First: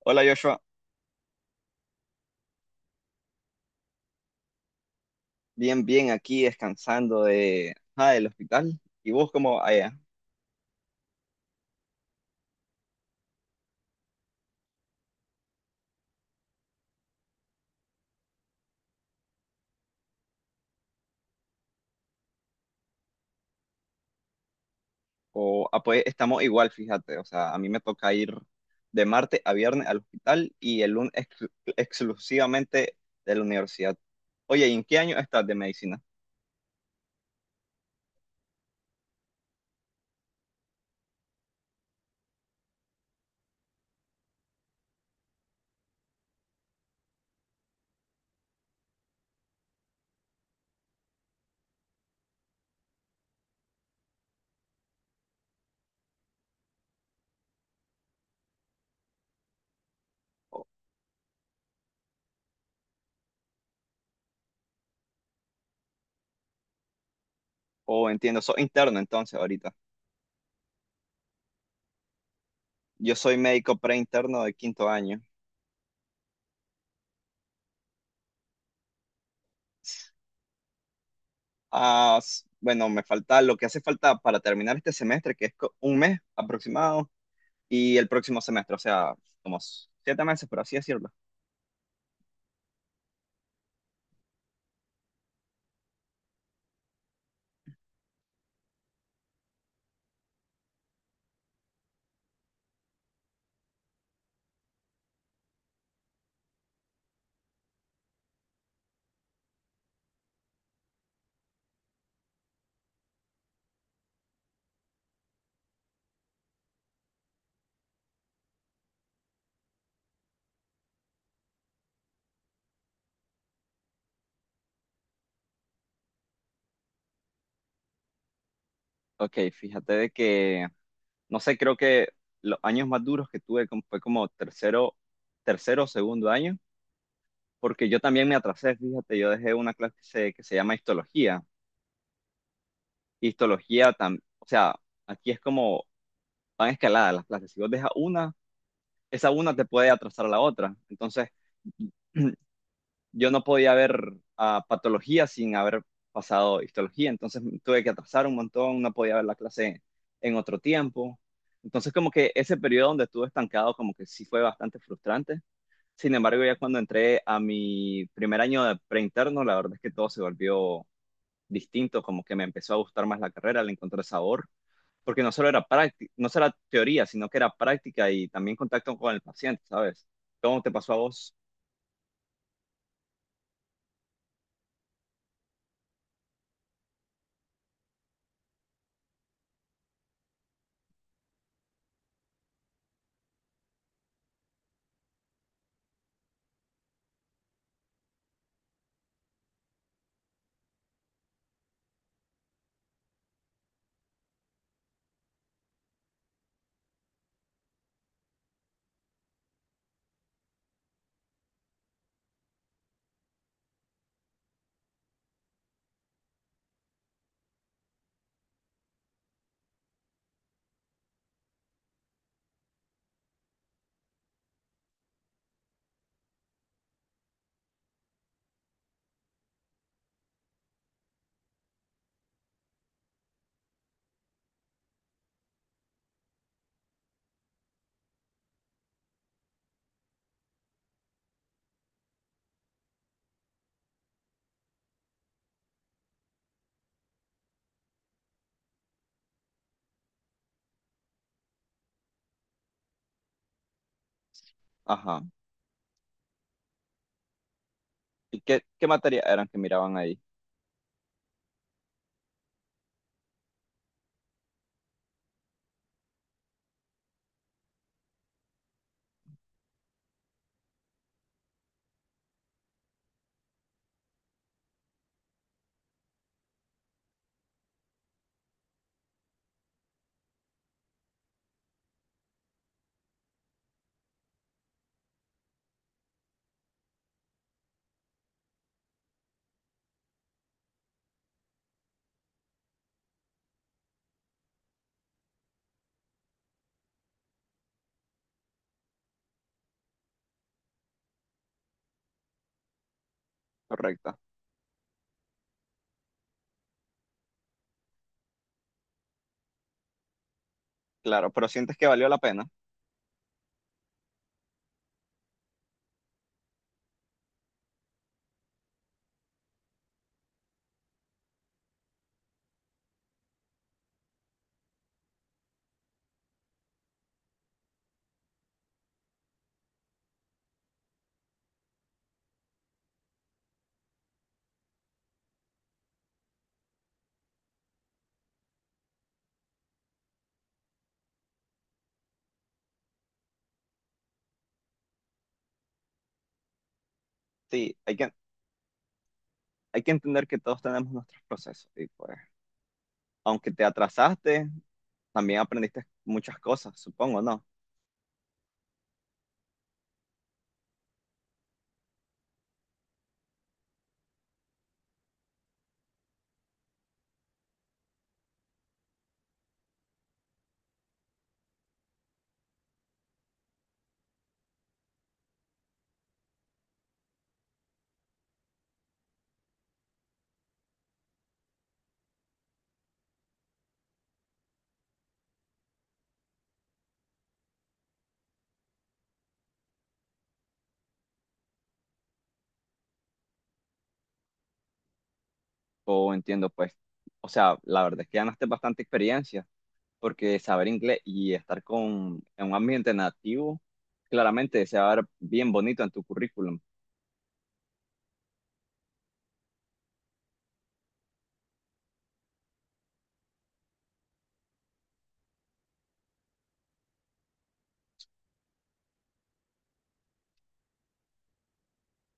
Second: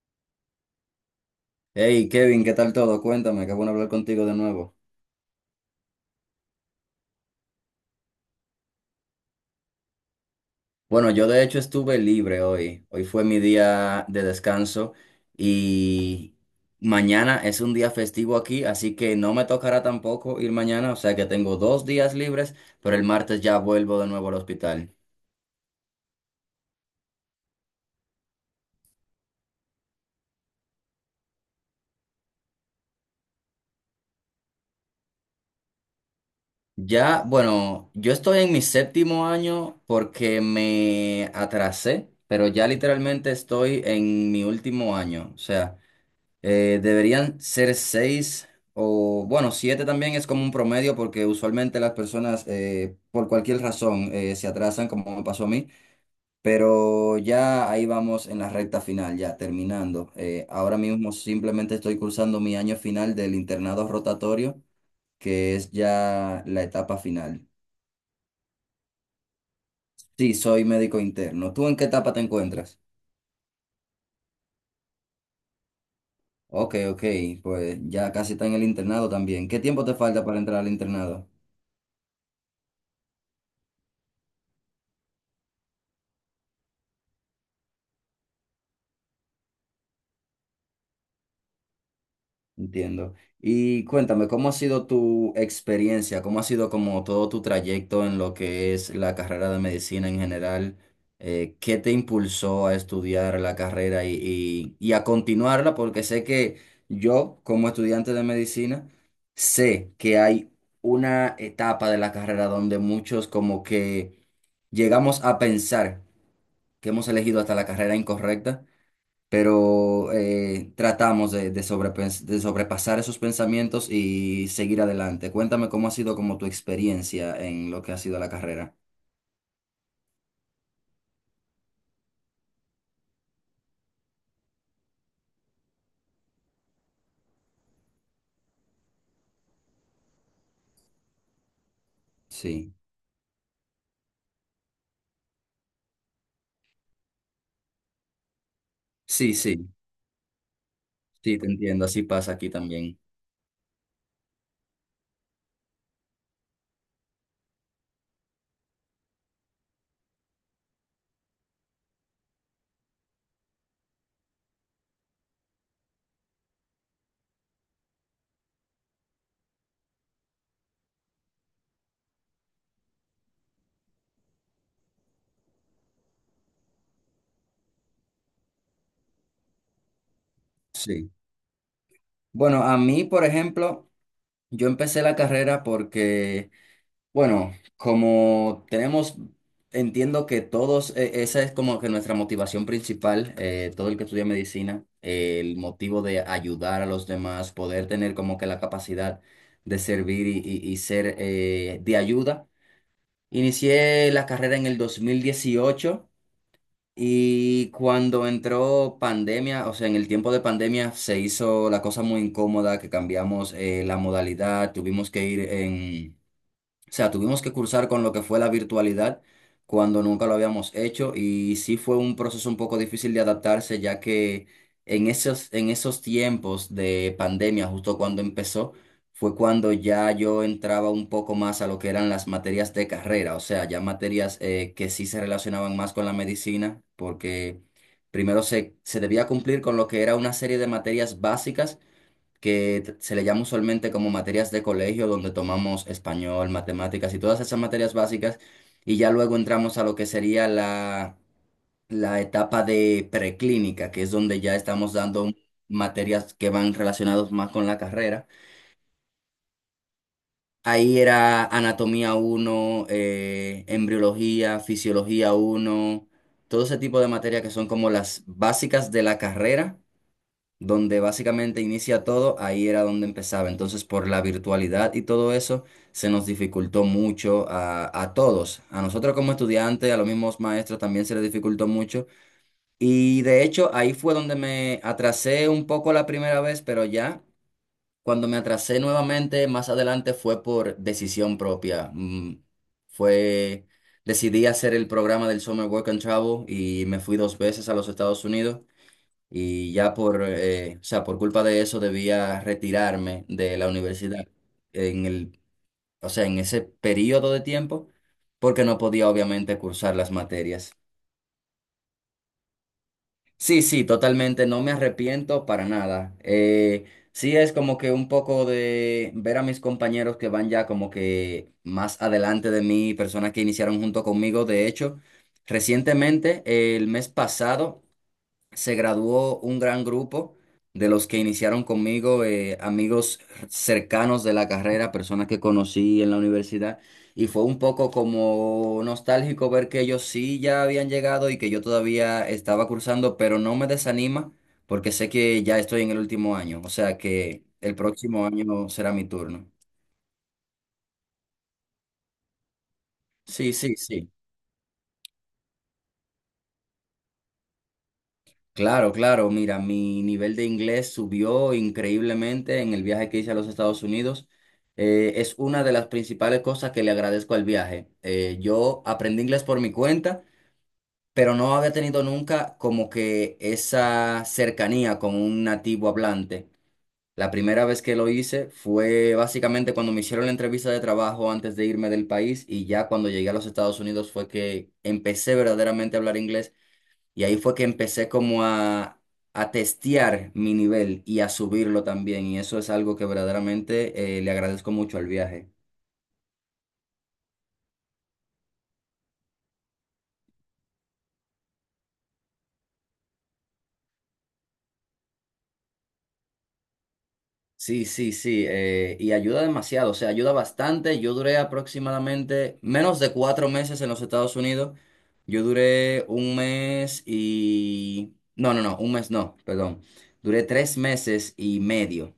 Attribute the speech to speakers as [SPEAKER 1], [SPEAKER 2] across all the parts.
[SPEAKER 1] Hola Joshua,
[SPEAKER 2] Hey Kevin, ¿qué tal todo? Cuéntame, qué bueno hablar contigo de nuevo.
[SPEAKER 1] bien, bien, aquí descansando del hospital. ¿Y vos cómo allá?
[SPEAKER 2] Bueno, yo de hecho estuve libre hoy. Hoy fue mi día de descanso y mañana es un día festivo aquí, así que no me tocará tampoco ir mañana, o sea que tengo dos días libres, pero el martes ya vuelvo de nuevo al hospital.
[SPEAKER 1] Pues estamos igual, fíjate, o sea, a mí me toca ir de martes a viernes al hospital y el lunes exclusivamente de la universidad. Oye, ¿y en qué año estás de medicina?
[SPEAKER 2] Ya, bueno, yo estoy en mi séptimo año porque me atrasé, pero ya literalmente estoy en mi último año, o sea. Deberían ser seis o, bueno, siete también es como un promedio porque usualmente las personas por cualquier razón se atrasan, como me pasó a mí, pero ya ahí vamos en la recta final, ya terminando.
[SPEAKER 1] O,
[SPEAKER 2] Ahora mismo simplemente estoy cursando mi año final del internado rotatorio, que es ya la etapa final.
[SPEAKER 1] o entiendo, sos interno entonces ahorita.
[SPEAKER 2] Sí, soy médico interno. ¿Tú en qué etapa te encuentras?
[SPEAKER 1] Yo soy médico preinterno de quinto año.
[SPEAKER 2] Ok, ok, pues ya casi está en el internado también. ¿Qué tiempo te falta para entrar al internado?
[SPEAKER 1] Bueno, me falta lo que hace falta para terminar este semestre, que es un mes aproximado y el próximo semestre, o sea, como siete meses, por así decirlo.
[SPEAKER 2] Entiendo. Y cuéntame, ¿cómo ha sido tu experiencia? ¿Cómo ha sido como todo tu trayecto en lo que es la carrera de medicina en general? ¿Qué te impulsó a estudiar la carrera y, y a continuarla? Porque sé que yo, como estudiante de medicina, sé que hay una etapa de la carrera donde muchos como que llegamos a pensar que hemos elegido hasta la carrera incorrecta pero tratamos de de sobrepasar esos pensamientos y seguir adelante. Cuéntame cómo ha sido como tu experiencia en lo que ha sido la carrera.
[SPEAKER 1] Ok, fíjate de que, no sé, creo que los años más duros que tuve fue como tercero, tercero o segundo año, porque yo también me atrasé, fíjate, yo dejé una clase que se llama histología.
[SPEAKER 2] Sí,
[SPEAKER 1] Histología, o sea, aquí es como van escaladas las clases. Si vos dejas una, esa
[SPEAKER 2] sí,
[SPEAKER 1] una te
[SPEAKER 2] sí,
[SPEAKER 1] puede atrasar a la otra. Entonces,
[SPEAKER 2] sí, te entiendo, así pasa aquí también.
[SPEAKER 1] yo no podía ver a patología sin haber pasado histología, entonces tuve que atrasar un montón, no podía ver la clase en otro tiempo. Entonces como que ese periodo donde estuve estancado como que sí fue bastante frustrante. Sin embargo, ya cuando entré a mi primer año de preinterno, la verdad es que todo se volvió distinto, como que me empezó a gustar más la carrera, le encontré sabor, porque no solo era práctica, no solo era teoría, sino que era práctica y también contacto con el paciente, ¿sabes? ¿Cómo te pasó a
[SPEAKER 2] Sí.
[SPEAKER 1] vos?
[SPEAKER 2] Bueno, a mí, por ejemplo, yo empecé la carrera porque... Bueno, como tenemos, entiendo que todos, esa es como que nuestra motivación principal, todo el que estudia medicina, el motivo de ayudar a los demás, poder tener como que la capacidad de servir y, y ser de ayuda. Inicié la carrera en el 2018 y cuando entró pandemia, o sea, en el tiempo de pandemia se hizo la cosa muy incómoda, que cambiamos la modalidad, tuvimos que ir en... O sea, tuvimos que cursar con lo que fue la virtualidad cuando nunca lo habíamos hecho y sí fue un proceso un poco difícil de adaptarse ya que en esos tiempos de pandemia, justo cuando empezó, fue cuando ya yo entraba un poco más a lo que eran las materias de carrera, o sea, ya materias que sí se relacionaban más con la medicina porque se debía cumplir con lo que era una serie de materias básicas que se le llama usualmente como materias de colegio, donde tomamos español, matemáticas y todas esas materias básicas, y ya luego entramos a lo que sería la, la etapa de preclínica, que es donde ya estamos
[SPEAKER 1] Ajá.
[SPEAKER 2] dando materias que van relacionadas más con la carrera.
[SPEAKER 1] ¿Y qué materias eran que miraban ahí?
[SPEAKER 2] Ahí era anatomía uno embriología, fisiología uno todo ese tipo de materias que son como las básicas de la carrera donde básicamente inicia todo, ahí era donde empezaba. Entonces, por la virtualidad y todo eso, se nos dificultó mucho a todos. A nosotros como estudiantes, a los mismos maestros también se les dificultó mucho. Y de hecho, ahí fue donde me atrasé un poco la primera vez, pero ya cuando me atrasé nuevamente, más adelante fue por decisión propia. Fue... Decidí hacer el programa del Summer Work and Travel y me fui dos veces a los Estados Unidos y ya por, o sea, por culpa de eso debía retirarme de la
[SPEAKER 1] Correcto.
[SPEAKER 2] universidad en el, o sea, en ese periodo de tiempo, porque no podía obviamente cursar las materias.
[SPEAKER 1] Claro, pero sientes que valió la pena.
[SPEAKER 2] Sí, sí, totalmente, no me arrepiento para nada. Sí es como que un poco de ver a mis compañeros que van ya como que más adelante de mí, personas que iniciaron junto conmigo, de hecho. Recientemente, el mes pasado, se graduó un gran grupo de los que iniciaron conmigo, amigos cercanos de la carrera, personas que conocí en la universidad, y fue un poco como nostálgico ver que ellos sí ya habían llegado y que yo todavía estaba cursando, pero no me desanima porque sé que ya estoy en el último año, o sea que el
[SPEAKER 1] Sí,
[SPEAKER 2] próximo año será mi turno.
[SPEAKER 1] hay que entender que todos tenemos nuestros procesos. Y pues, aunque
[SPEAKER 2] Sí,
[SPEAKER 1] te
[SPEAKER 2] sí, sí.
[SPEAKER 1] atrasaste, también aprendiste muchas cosas, supongo, ¿no?
[SPEAKER 2] Claro, claro, mira, mi nivel de inglés subió increíblemente en el viaje que hice a los Estados Unidos. Es una de las principales cosas que le agradezco al viaje. Yo aprendí inglés por mi cuenta, pero no había tenido nunca como que esa cercanía con un nativo hablante. La primera vez que lo hice fue básicamente cuando me hicieron la entrevista de trabajo antes de irme del país y ya cuando llegué a los Estados Unidos fue que empecé verdaderamente a hablar inglés y ahí fue que empecé como a testear mi nivel y a subirlo también. Y eso es algo que verdaderamente le agradezco mucho al viaje.
[SPEAKER 1] O entiendo, pues. O sea, la verdad es que ganaste bastante experiencia, porque saber inglés y estar en un ambiente nativo, claramente se va a ver bien bonito en tu currículum.
[SPEAKER 2] Sí, sí, sí. Y ayuda demasiado, o sea, ayuda bastante. Yo duré aproximadamente menos de cuatro meses en los Estados Unidos. Yo duré un mes y... No, no, no, un mes no, perdón. Duré tres meses y medio.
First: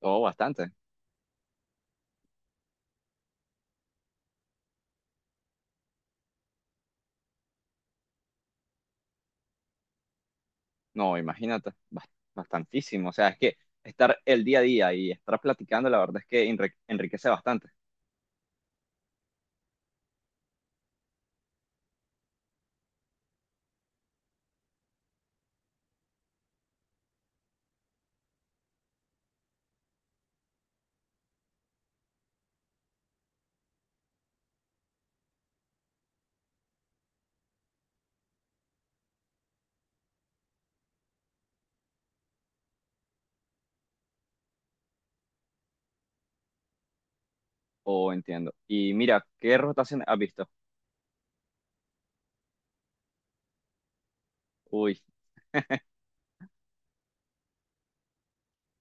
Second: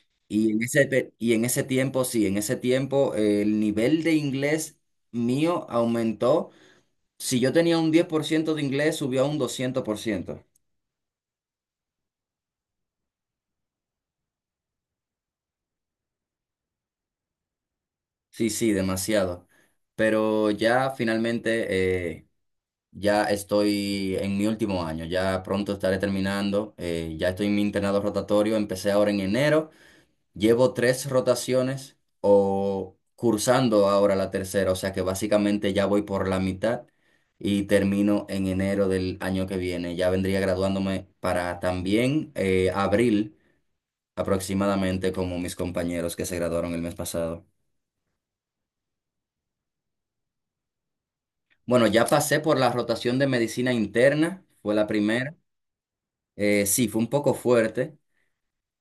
[SPEAKER 1] Todo
[SPEAKER 2] Y en
[SPEAKER 1] bastante.
[SPEAKER 2] ese, y en ese tiempo, sí, en ese tiempo el nivel de inglés mío aumentó. Si yo tenía un 10 por ciento de inglés, subió a un 200 por ciento.
[SPEAKER 1] No, imagínate, bastantísimo. O sea, es que estar el día a día y estar platicando, la verdad es que enriquece bastante.
[SPEAKER 2] Sí, sí, demasiado. Pero ya finalmente, eh, ya estoy en mi último año, ya pronto estaré terminando, ya estoy en mi internado rotatorio, empecé ahora en enero, llevo tres rotaciones o cursando ahora la tercera, o sea que básicamente ya voy por la mitad y termino en enero del año que viene, ya vendría graduándome para también abril. Aproximadamente como mis compañeros que se graduaron el mes pasado.
[SPEAKER 1] Oh, entiendo. Y mira, ¿qué rotación has visto?
[SPEAKER 2] Bueno, ya pasé por la rotación de medicina interna, fue la
[SPEAKER 1] Uy,
[SPEAKER 2] primera. Sí, fue un poco fuerte.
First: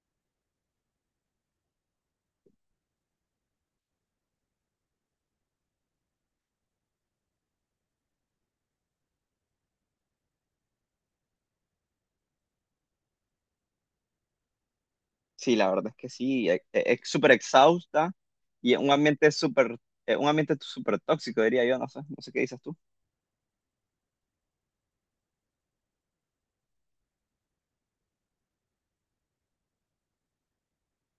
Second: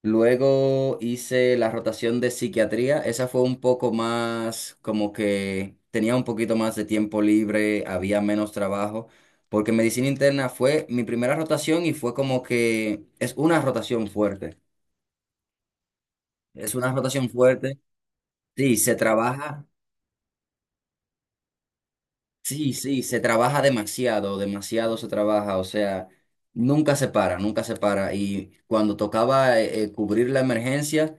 [SPEAKER 2] Luego hice la rotación de psiquiatría, esa fue un poco más como que tenía un poquito más de tiempo libre, había menos trabajo, porque medicina interna fue mi primera rotación y fue como que es una rotación fuerte.
[SPEAKER 1] sí, la verdad es que sí,
[SPEAKER 2] Es una
[SPEAKER 1] es
[SPEAKER 2] rotación
[SPEAKER 1] súper
[SPEAKER 2] fuerte.
[SPEAKER 1] exhausta y
[SPEAKER 2] Sí,
[SPEAKER 1] es un
[SPEAKER 2] se trabaja.
[SPEAKER 1] es un ambiente súper tóxico, diría yo, no sé, no sé qué dices
[SPEAKER 2] Sí,
[SPEAKER 1] tú.
[SPEAKER 2] sí, se trabaja demasiado, demasiado se trabaja, o sea, nunca se para, nunca se para. Y cuando tocaba cubrir la emergencia,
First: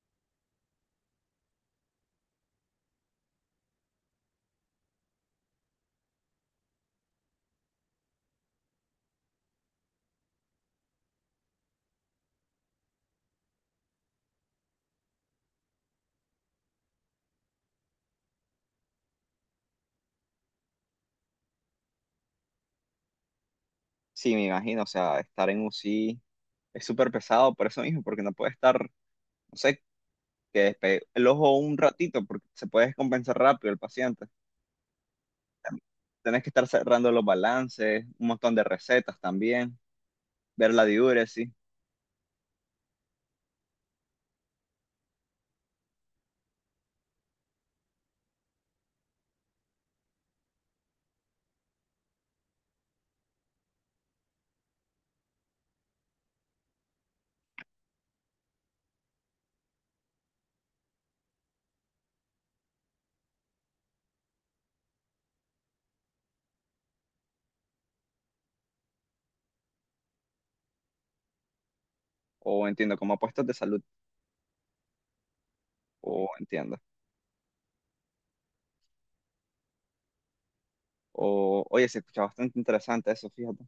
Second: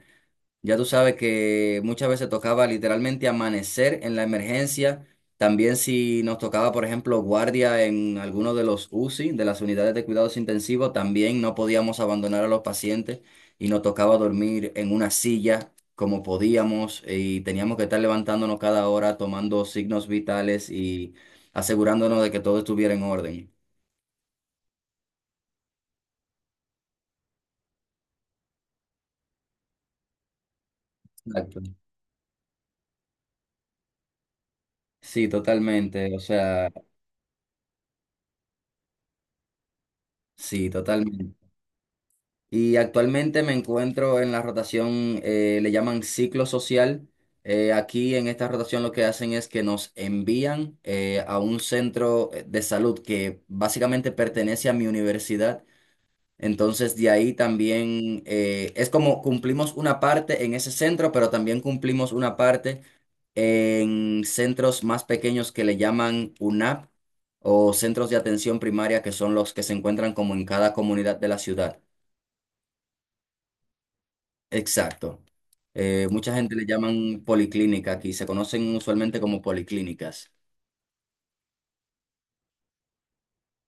[SPEAKER 2] ya tú sabes que muchas veces tocaba literalmente amanecer en la emergencia. También si nos tocaba, por ejemplo, guardia en alguno de los UCI, de las unidades de cuidados intensivos, también no podíamos abandonar a los pacientes y nos tocaba dormir en una silla como podíamos y teníamos que estar levantándonos cada hora, tomando signos vitales y asegurándonos de que todo estuviera en orden.
[SPEAKER 1] Sí, me imagino, o sea, estar en UCI es súper pesado por eso mismo, porque no puede estar, no sé, que despegue el ojo
[SPEAKER 2] Exacto.
[SPEAKER 1] un ratito, porque se puede descompensar rápido el paciente.
[SPEAKER 2] Sí, totalmente. O
[SPEAKER 1] Tenés que estar
[SPEAKER 2] sea,
[SPEAKER 1] cerrando los balances, un montón de recetas también,
[SPEAKER 2] sí,
[SPEAKER 1] ver la
[SPEAKER 2] totalmente.
[SPEAKER 1] diuresis,
[SPEAKER 2] Y actualmente me encuentro en la rotación, le llaman ciclo social. Aquí en esta rotación lo que hacen es que nos envían a un centro de salud que básicamente pertenece a mi universidad. Entonces de ahí también es como cumplimos una parte en ese centro, pero también cumplimos una parte en centros más pequeños que le llaman UNAP o centros de atención primaria que son los que se encuentran como en cada comunidad de la ciudad.
[SPEAKER 1] o entiendo, como puestos de salud,
[SPEAKER 2] Exacto.
[SPEAKER 1] o
[SPEAKER 2] Mucha gente le
[SPEAKER 1] entiendo.
[SPEAKER 2] llaman policlínica aquí, se conocen usualmente como policlínicas.
[SPEAKER 1] Oye, se escucha bastante interesante eso, fíjate.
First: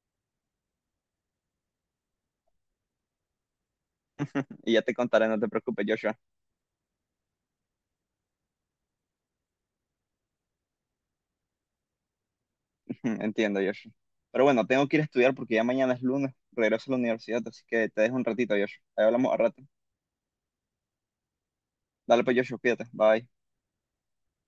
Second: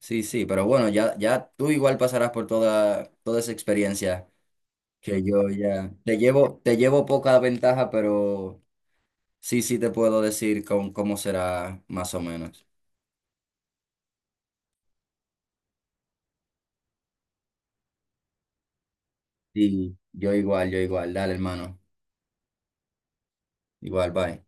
[SPEAKER 2] Sí, sí, pero bueno, ya, ya tú igual pasarás por toda, toda esa experiencia
[SPEAKER 1] Y ya te
[SPEAKER 2] que
[SPEAKER 1] contaré, no te
[SPEAKER 2] yo
[SPEAKER 1] preocupes,
[SPEAKER 2] ya
[SPEAKER 1] Joshua.
[SPEAKER 2] te llevo poca ventaja, pero sí, sí te puedo decir con, cómo será más o menos.
[SPEAKER 1] Entiendo, Joshua. Pero bueno, tengo que ir a estudiar porque ya mañana es lunes, regreso a la universidad, así que te dejo un ratito, Joshua. Ahí hablamos al rato.
[SPEAKER 2] Sí, yo igual, yo igual. Dale, hermano.
[SPEAKER 1] Dale pues, Joshua, cuídate. Bye.
[SPEAKER 2] Igual, bye.